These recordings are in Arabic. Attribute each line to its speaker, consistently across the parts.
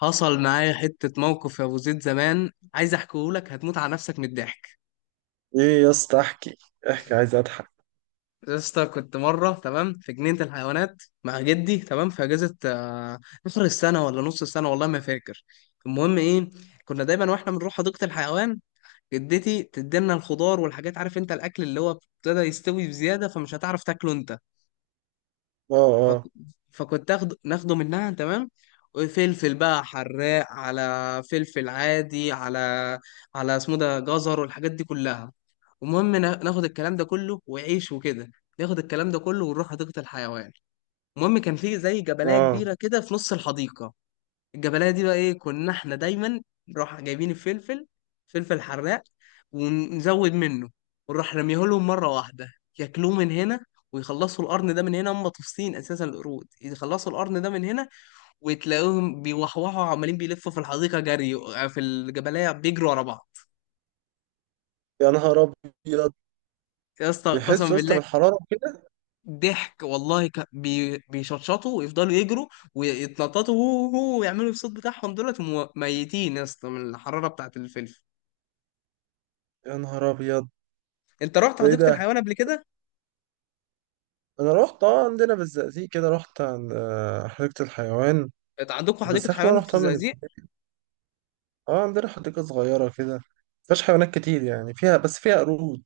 Speaker 1: حصل معايا حتة موقف يا أبو زيد زمان، عايز أحكيهولك هتموت على نفسك من الضحك.
Speaker 2: ايه يا اسطى، احكي احكي، عايز اضحك.
Speaker 1: يا اسطى كنت مرة تمام في جنينة الحيوانات مع جدي تمام في أجازة، آخر السنة ولا نص السنة والله ما فاكر. المهم إيه، كنا دايما وإحنا بنروح حديقة الحيوان جدتي تدينا الخضار والحاجات، عارف أنت، الأكل اللي هو ابتدى يستوي بزيادة فمش هتعرف تاكله أنت.
Speaker 2: اه.
Speaker 1: فك...
Speaker 2: اه.
Speaker 1: فكنت ناخده منها تمام. وفلفل بقى حراق على فلفل عادي على اسمه ده جزر والحاجات دي كلها. المهم ناخد الكلام ده كله وعيش وكده. ناخد الكلام ده كله ونروح حديقة الحيوان. المهم كان في زي جبلية
Speaker 2: اه.
Speaker 1: كبيرة كده في نص الحديقة. الجبلايه دي بقى ايه، كنا احنا دايما نروح جايبين الفلفل، فلفل حراق، ونزود منه، ونروح رميه لهم مره واحده، ياكلوه من هنا، ويخلصوا القرن ده من هنا، هم طفسين اساسا القرود، يخلصوا القرن ده من هنا، وتلاقوهم بيوحوحوا عمالين بيلفوا في الحديقه جري في الجبلايه بيجروا ورا بعض.
Speaker 2: يا نهار ابيض.
Speaker 1: يا اسطى قسما
Speaker 2: بيحس يا اسطى
Speaker 1: بالله.
Speaker 2: بالحراره كده.
Speaker 1: ضحك والله، بيشطشطوا ويفضلوا يجروا ويتنططوا هو هو ويعملوا الصوت بتاعهم دولت، وميتين يا اسطى من الحراره بتاعت الفلفل.
Speaker 2: يا نهار ابيض.
Speaker 1: انت رحت
Speaker 2: ده ايه
Speaker 1: حديقه
Speaker 2: ده؟
Speaker 1: الحيوان قبل كده؟
Speaker 2: انا رحت، اه، عندنا بالزقازيق كده. رحت عند حديقه الحيوان.
Speaker 1: انت عندكم حديقه
Speaker 2: بس اخر
Speaker 1: حيوان
Speaker 2: مره
Speaker 1: في
Speaker 2: رحتها من...
Speaker 1: الزقازيق؟
Speaker 2: اه، عندنا حديقه صغيره كده، مفيهاش حيوانات كتير. يعني فيها، بس فيها قرود.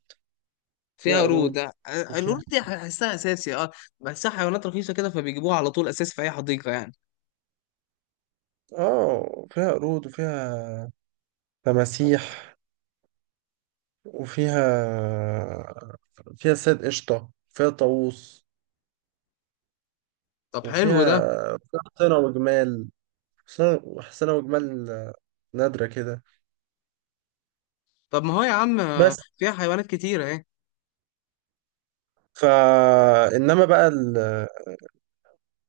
Speaker 2: فيها
Speaker 1: فيها قرود
Speaker 2: قرود
Speaker 1: اه،
Speaker 2: وفيها
Speaker 1: القرود دي بحسها اساسي اه. بحسها حيوانات رخيصه كده فبيجيبوها على طول اساسي في اي حديقه يعني.
Speaker 2: اه، فيها قرود وفيها تماسيح، وفيها، فيها صيد قشطه، فيها طاووس
Speaker 1: طب حلو
Speaker 2: وفيها
Speaker 1: ده.
Speaker 2: فيها حسنة وجمال. حسنة حسنة وجمال، نادرة كده.
Speaker 1: طب ما هو يا عم
Speaker 2: بس،
Speaker 1: فيها حيوانات كتيره اهي.
Speaker 2: فا إنما بقى ال...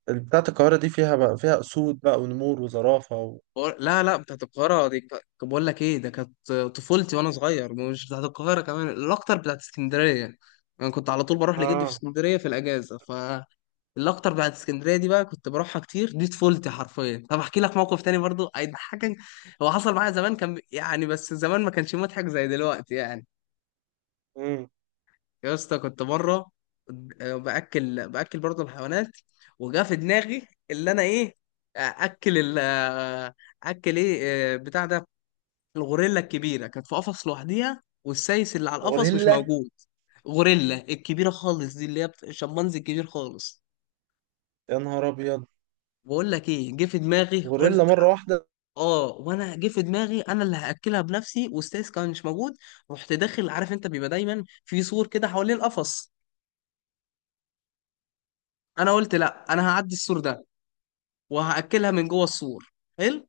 Speaker 2: ال- بتاعة القاهرة دي فيها بقى فيها أسود بقى ونمور وزرافة
Speaker 1: لا لا بتاعت القاهره دي، طب بقول لك ايه، ده كانت طفولتي وانا صغير، مش بتاعت القاهره، كمان الاكتر بتاعت اسكندريه. انا كنت على طول بروح لجدي في
Speaker 2: اه.
Speaker 1: اسكندريه في الاجازه، ف الاكتر بعد اسكندريه دي بقى كنت بروحها كتير، دي طفولتي حرفيا. طب احكي لك موقف تاني برضو هيضحكك. هو حصل معايا زمان، كان يعني بس زمان ما كانش مضحك زي دلوقتي يعني.
Speaker 2: امم
Speaker 1: يا اسطى كنت بره، باكل برضو الحيوانات. وجا في دماغي اللي انا ايه، اكل ال اكل ايه بتاع ده. الغوريلا الكبيره كانت في قفص لوحديها والسايس اللي على القفص مش
Speaker 2: غوريلا.
Speaker 1: موجود. غوريلا الكبيره خالص دي اللي هي الشمبانزي الكبير خالص.
Speaker 2: يا نهار أبيض.
Speaker 1: بقول لك ايه، جه في دماغي، قلت
Speaker 2: غوريلا مرة واحدة؟
Speaker 1: اه، وانا جه في دماغي انا اللي هاكلها بنفسي، واستاذ كان مش موجود. رحت داخل، عارف انت بيبقى دايما في سور كده حوالين القفص. انا قلت لا انا هعدي السور ده، وهاكلها من جوه السور، حلو.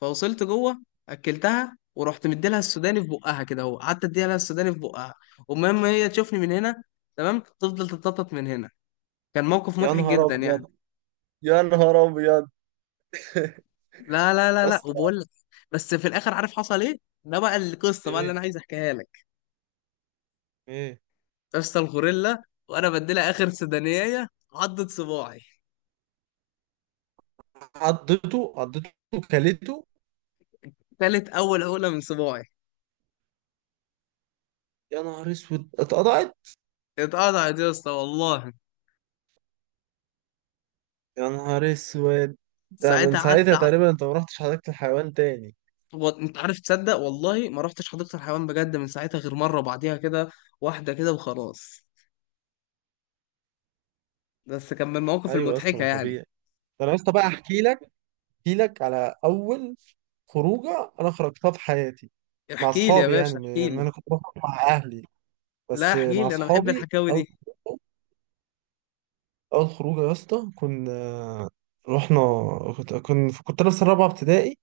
Speaker 1: فوصلت جوه، اكلتها، ورحت مديلها السوداني في بقها كده اهو، قعدت اديها لها السوداني في بقها. ومهم هي تشوفني من هنا تمام، تفضل تتنطط من هنا. كان موقف
Speaker 2: يا
Speaker 1: مضحك
Speaker 2: نهار
Speaker 1: جدا يعني.
Speaker 2: أبيض. يا نهار أبيض
Speaker 1: لا لا لا
Speaker 2: يا
Speaker 1: لا،
Speaker 2: اسطى.
Speaker 1: وبقول لك، بس في الاخر عارف حصل ايه؟ ده بقى القصه بقى اللي
Speaker 2: ايه؟
Speaker 1: انا عايز احكيها لك.
Speaker 2: ايه؟
Speaker 1: اسطى الغوريلا، وانا بديلها اخر سدانية، عضت صباعي.
Speaker 2: عضته؟ عضته؟ كلته؟
Speaker 1: كانت اول عقلة من صباعي.
Speaker 2: يا نهار اسود، اتقطعت.
Speaker 1: اتقطعت يا اسطى والله.
Speaker 2: يا نهار اسود. ده من
Speaker 1: ساعتها قعدت
Speaker 2: ساعتها تقريبا انت ما رحتش حديقة الحيوان تاني؟
Speaker 1: انت عارف، تصدق والله ما رحتش حديقة الحيوان بجد من ساعتها غير مرة بعديها كده، واحدة كده وخلاص. بس كان من المواقف
Speaker 2: ايوه يا اسطى،
Speaker 1: المضحكة
Speaker 2: ما
Speaker 1: يعني.
Speaker 2: طبيعي. ده انا يا اسطى بقى احكي لك، احكي لك على اول خروجه انا خرجتها في حياتي مع
Speaker 1: احكي لي يا
Speaker 2: اصحابي. يعني
Speaker 1: باشا احكي
Speaker 2: يعني
Speaker 1: لي.
Speaker 2: انا كنت بخرج مع اهلي،
Speaker 1: لا
Speaker 2: بس
Speaker 1: احكي
Speaker 2: مع
Speaker 1: لي، انا بحب
Speaker 2: اصحابي
Speaker 1: الحكاوي
Speaker 2: اول
Speaker 1: دي.
Speaker 2: خروجه. اول خروجه يا اسطى كنا رحنا، كنت انا في سنه رابعه ابتدائي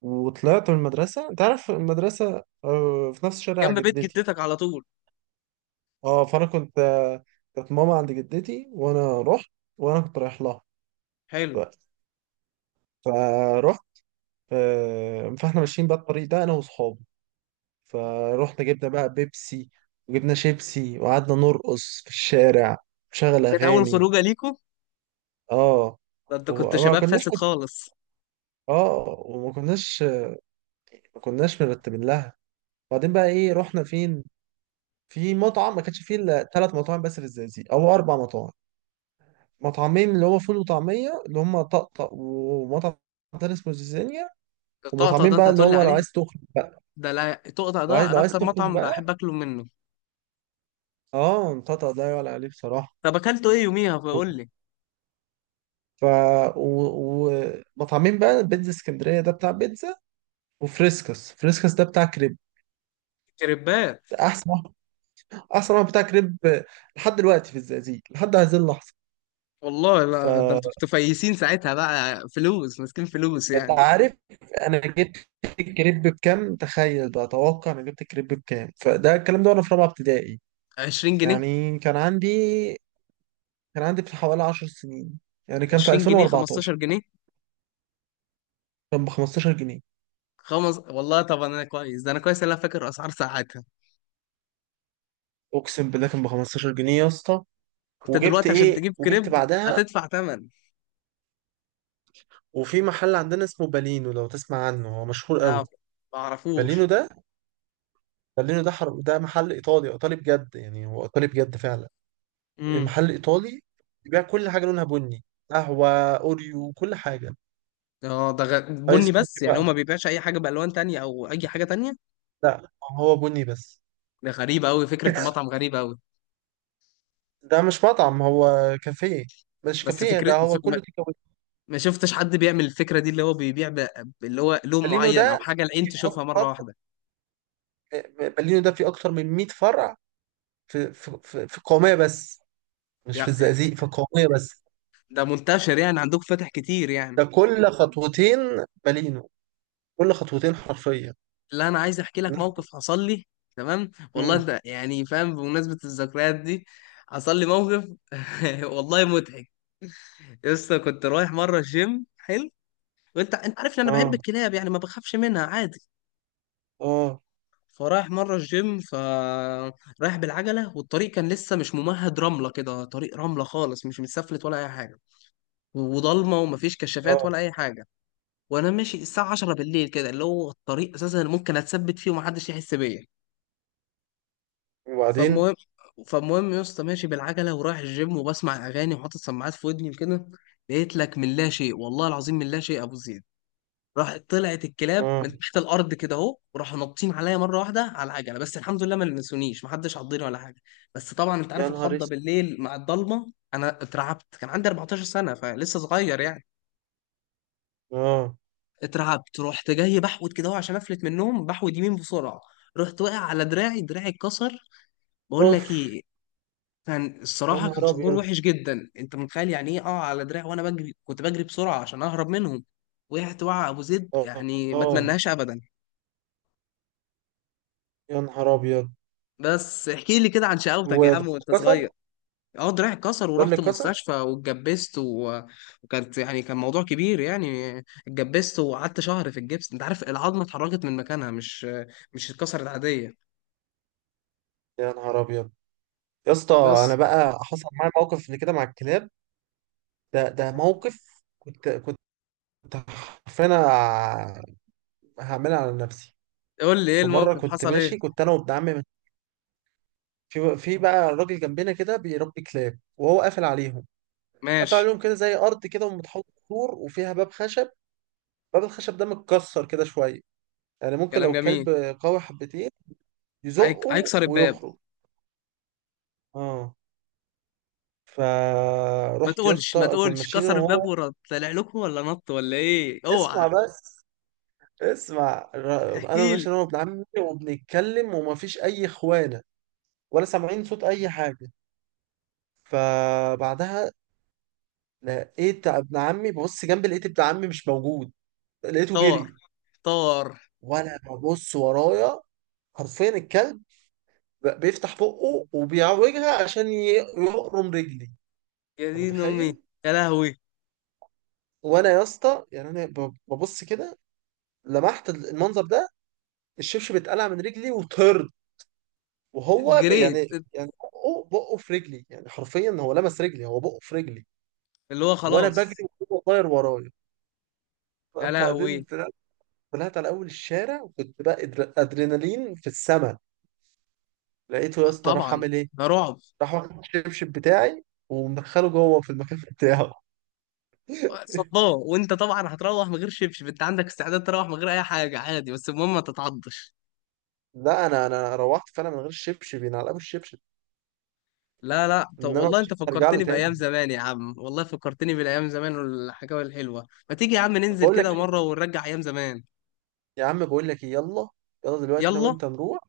Speaker 2: وطلعت من المدرسه. انت عارف المدرسه في نفس شارع
Speaker 1: جنب بيت
Speaker 2: جدتي.
Speaker 1: جدتك على طول.
Speaker 2: اه. فانا كنت كانت ماما عند جدتي وانا رحت، وانا كنت رايح لها.
Speaker 1: حلو.
Speaker 2: ف- فرحت. فاحنا ماشيين بقى الطريق ده انا واصحابي. فروحنا جبنا بقى بيبسي وجبنا شيبسي وقعدنا نرقص في الشارع، نشغل
Speaker 1: دي كانت اول
Speaker 2: اغاني.
Speaker 1: خروجة ليكم؟
Speaker 2: اه
Speaker 1: ده انت كنت
Speaker 2: وما
Speaker 1: شباب
Speaker 2: كناش
Speaker 1: فاسد خالص.
Speaker 2: اه وما كناش ما كناش مرتبين لها. وبعدين بقى ايه؟ رحنا فين؟ في مطعم. ما كانش فيه الا ثلاث مطاعم بس في الزقازيق او اربع مطاعم. مطعمين اللي هو فول وطعميه اللي هم طقطق، ومطعم تاني اسمه زيزانيا.
Speaker 1: الطقطقة
Speaker 2: ومطعمين
Speaker 1: ده انت
Speaker 2: بقى اللي
Speaker 1: هتقول لي
Speaker 2: هو لو
Speaker 1: عليها.
Speaker 2: عايز تخرج بقى،
Speaker 1: ده لا تقطع، ده انا
Speaker 2: لو عايز
Speaker 1: اكتر
Speaker 2: تخرج
Speaker 1: مطعم
Speaker 2: بقى.
Speaker 1: بحب اكله منه.
Speaker 2: اه، طقطق ده يعلى عليه بصراحه.
Speaker 1: طب اكلته ايه يوميها فقول لي.
Speaker 2: ف و- ومطعمين بقى: بيتزا اسكندريه ده بتاع بيتزا، وفريسكس. فريسكس ده بتاع كريب،
Speaker 1: كريبات.
Speaker 2: احسن واحد. احسن واحد بتاع كريب لحد دلوقتي في الزقازيق، لحد هذه اللحظه.
Speaker 1: والله
Speaker 2: ف،
Speaker 1: لا، ده انتوا كنتوا فايسين ساعتها بقى، فلوس ماسكين فلوس
Speaker 2: انت
Speaker 1: يعني.
Speaker 2: عارف، انا جبت الكريب بكام؟ تخيل بقى، توقع انا جبت الكريب بكام، فده الكلام ده وانا في رابعه ابتدائي.
Speaker 1: 20 جنيه.
Speaker 2: يعني كان عندي في حوالي 10 سنين، يعني كان في
Speaker 1: 20 جنيه، 15
Speaker 2: 2014.
Speaker 1: جنيه
Speaker 2: كان ب 15 جنيه.
Speaker 1: خمس والله. طب انا كويس ده، انا كويس إن انا فاكر اسعار ساعتها.
Speaker 2: اقسم بالله كان ب 15 جنيه يا اسطى.
Speaker 1: انت
Speaker 2: وجبت
Speaker 1: دلوقتي عشان
Speaker 2: ايه
Speaker 1: تجيب
Speaker 2: وجبت
Speaker 1: كريب
Speaker 2: بعدها؟
Speaker 1: هتدفع ثمن.
Speaker 2: وفي محل عندنا اسمه بالينو، لو تسمع عنه هو مشهور
Speaker 1: لا،
Speaker 2: قوي.
Speaker 1: ما
Speaker 2: بالينو
Speaker 1: اعرفوش.
Speaker 2: ده، بالينو ده ده محل ايطالي. ايطالي بجد، يعني هو ايطالي بجد فعلا.
Speaker 1: امم،
Speaker 2: محل ايطالي بيبيع كل حاجه لونها بني. قهوه، اوريو، كل حاجه.
Speaker 1: اه. بني
Speaker 2: ايس
Speaker 1: بس،
Speaker 2: كوفي
Speaker 1: يعني هو ما
Speaker 2: بقى.
Speaker 1: بيبيعش اي حاجه بالوان تانية او اي حاجه تانية.
Speaker 2: لا، هو بني بس.
Speaker 1: ده غريبه قوي فكره المطعم، غريبه قوي.
Speaker 2: ده مش مطعم، هو كافيه. مش
Speaker 1: بس
Speaker 2: كافيه،
Speaker 1: فكرة،
Speaker 2: ده هو كله تيك أواي.
Speaker 1: ما شفتش حد بيعمل الفكرة دي اللي هو اللي هو لون
Speaker 2: بالينو
Speaker 1: معين أو
Speaker 2: ده
Speaker 1: حاجة العين تشوفها مرة
Speaker 2: أكتر،
Speaker 1: واحدة.
Speaker 2: بالينو ده فيه أكتر من 100 فرع في القومية بس. مش في
Speaker 1: يعني
Speaker 2: الزقازيق، في القومية بس.
Speaker 1: ده منتشر يعني، عندك فاتح كتير يعني.
Speaker 2: ده كل خطوتين بالينو. كل خطوتين حرفيا.
Speaker 1: لا أنا عايز أحكي لك موقف حصل لي، تمام والله،
Speaker 2: امم
Speaker 1: أنت يعني فاهم بمناسبة الذكريات دي. حصل لي موقف والله مضحك. لسه كنت رايح مرة الجيم، حلو. وأنت عارف إن أنا بحب
Speaker 2: اه.
Speaker 1: الكلاب، يعني ما بخافش منها عادي.
Speaker 2: اه.
Speaker 1: فرايح مرة الجيم، ف رايح بالعجلة، والطريق كان لسه مش ممهد، رملة كده، طريق رملة خالص مش متسفلت ولا أي حاجة. وضلمه ومفيش كشافات
Speaker 2: اه.
Speaker 1: ولا اي حاجه. وانا ماشي الساعه 10 بالليل كده، اللي هو الطريق اساسا اللي ممكن اتثبت فيه ومحدش يحس بيا. فالمهم
Speaker 2: وبعدين.
Speaker 1: فالمهم يا اسطى ماشي بالعجله ورايح الجيم وبسمع اغاني وحاطط سماعات في ودني وكده. لقيت لك من لا شيء، والله العظيم من لا شيء ابو زيد، راح طلعت الكلاب من
Speaker 2: اه.
Speaker 1: تحت الارض كده اهو وراحوا نطين عليا مره واحده على العجله، بس الحمد لله ما لمسونيش، محدش عضني ولا حاجه. بس طبعا انت
Speaker 2: يا
Speaker 1: عارف
Speaker 2: نهار
Speaker 1: الخضه
Speaker 2: اسود.
Speaker 1: بالليل مع الضلمه، انا اترعبت، كان عندي 14 سنه فلسه صغير يعني.
Speaker 2: اه.
Speaker 1: اترعبت، رحت جاي بحود كده أهو عشان افلت من النوم، بحود يمين بسرعه. رحت واقع على دراعي، دراعي اتكسر. بقول لك
Speaker 2: اوف.
Speaker 1: ايه، كان
Speaker 2: يا
Speaker 1: الصراحه كان
Speaker 2: نهار
Speaker 1: شعور
Speaker 2: ابيض.
Speaker 1: وحش جدا، انت متخيل يعني ايه اه على دراعي وانا بجري، كنت بجري بسرعه عشان اهرب منهم. وقعت وقع ابو زيد
Speaker 2: اه.
Speaker 1: يعني، ما
Speaker 2: اه.
Speaker 1: اتمناهاش ابدا.
Speaker 2: يا نهار ابيض.
Speaker 1: بس احكي لي كده عن شقاوتك يا
Speaker 2: وده
Speaker 1: عم وانت صغير.
Speaker 2: كسر؟
Speaker 1: اه دراعي اتكسر
Speaker 2: ده اللي
Speaker 1: ورحت
Speaker 2: كسر.
Speaker 1: المستشفى واتجبست، وكانت يعني كان موضوع كبير يعني. اتجبست وقعدت شهر في الجبس، انت عارف العظمه اتحركت من مكانها، مش اتكسرت عاديه.
Speaker 2: يا نهار ابيض يا اسطى. انا
Speaker 1: بس
Speaker 2: بقى حصل معايا موقف اللي كده مع الكلاب. ده موقف. كنت حرفيا أنا هعملها على نفسي.
Speaker 1: قول لي ايه
Speaker 2: في مره
Speaker 1: الموقف،
Speaker 2: كنت
Speaker 1: حصل ايه؟
Speaker 2: ماشي، كنت انا وابن عمي. في بقى راجل جنبنا كده بيربي كلاب وهو قافل عليهم. قافل
Speaker 1: ماشي.
Speaker 2: عليهم كده زي ارض كده ومتحوط سور، وفيها باب خشب. باب الخشب ده متكسر كده شويه، يعني ممكن لو
Speaker 1: كلام
Speaker 2: الكلب
Speaker 1: جميل.
Speaker 2: قوي حبتين
Speaker 1: هيك
Speaker 2: يزقه
Speaker 1: هيكسر الباب.
Speaker 2: ويخرج. اه.
Speaker 1: ما
Speaker 2: فرحت يا
Speaker 1: تقولش ما
Speaker 2: اسطى كنا
Speaker 1: تقولش،
Speaker 2: ماشيين انا
Speaker 1: كسر الباب
Speaker 2: وهو.
Speaker 1: ورد طلع لكم ولا نط ولا ايه؟ اوعى.
Speaker 2: اسمع بس، اسمع، انا
Speaker 1: احكي
Speaker 2: ماشي
Speaker 1: لي.
Speaker 2: انا وابن عمي وبنتكلم، ومفيش اي اخوانه، ولا سامعين صوت اي حاجه. فبعدها لقيت ابن عمي ببص جنبي، لقيت ابن عمي مش موجود، لقيته
Speaker 1: طار
Speaker 2: جري.
Speaker 1: طار.
Speaker 2: وانا ببص ورايا، حرفيا الكلب بيفتح بقه وبيعوجها عشان يقرم رجلي.
Speaker 1: يا
Speaker 2: انت
Speaker 1: دين امي.
Speaker 2: متخيل؟
Speaker 1: يا لهوي.
Speaker 2: وانا يا اسطى يعني انا ببص كده، لمحت المنظر ده، الشبشب اتقلع من رجلي وطرد. وهو يعني،
Speaker 1: جريت.
Speaker 2: يعني بقه، بقه في رجلي، يعني حرفيا هو لمس رجلي، هو بقه في رجلي.
Speaker 1: اللي هو
Speaker 2: وانا بجري
Speaker 1: خلاص.
Speaker 2: وهو طاير ورايا.
Speaker 1: يا
Speaker 2: بعدين
Speaker 1: لهوي.
Speaker 2: طلعت، طلعت على اول الشارع، وكنت بقى ادرينالين في السما. لقيته يا اسطى راح
Speaker 1: طبعا،
Speaker 2: عامل ايه؟
Speaker 1: ده رعب.
Speaker 2: راح واخد الشبشب بتاعي ومدخله جوه في المكان بتاعه.
Speaker 1: صدام، وانت طبعا هتروح من غير شبشب، انت عندك استعداد تروح من غير اي حاجه عادي بس المهم ما تتعضش.
Speaker 2: لا، انا، روحت فعلا من غير الشبشب، ينعلقوا الشبشب.
Speaker 1: لا لا، طب
Speaker 2: انما
Speaker 1: والله انت
Speaker 2: مش هرجع له
Speaker 1: فكرتني بايام
Speaker 2: تاني.
Speaker 1: زمان يا عم، والله فكرتني بالايام زمان والحكاوي الحلوه، ما تيجي يا عم
Speaker 2: طب
Speaker 1: ننزل
Speaker 2: بقول لك
Speaker 1: كده
Speaker 2: ايه،
Speaker 1: مره ونرجع ايام زمان؟
Speaker 2: يا عم بقول لك ايه، يلا. يلا دلوقتي انا
Speaker 1: يلا.
Speaker 2: وانت نروح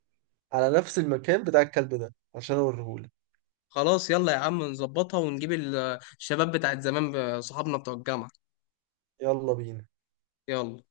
Speaker 2: على نفس المكان بتاع الكلب ده عشان اوريهولك.
Speaker 1: خلاص يلا يا عم نظبطها ونجيب الشباب بتاعت زمان، صحابنا بتوع الجامعه.
Speaker 2: يلا بينا.
Speaker 1: يلا.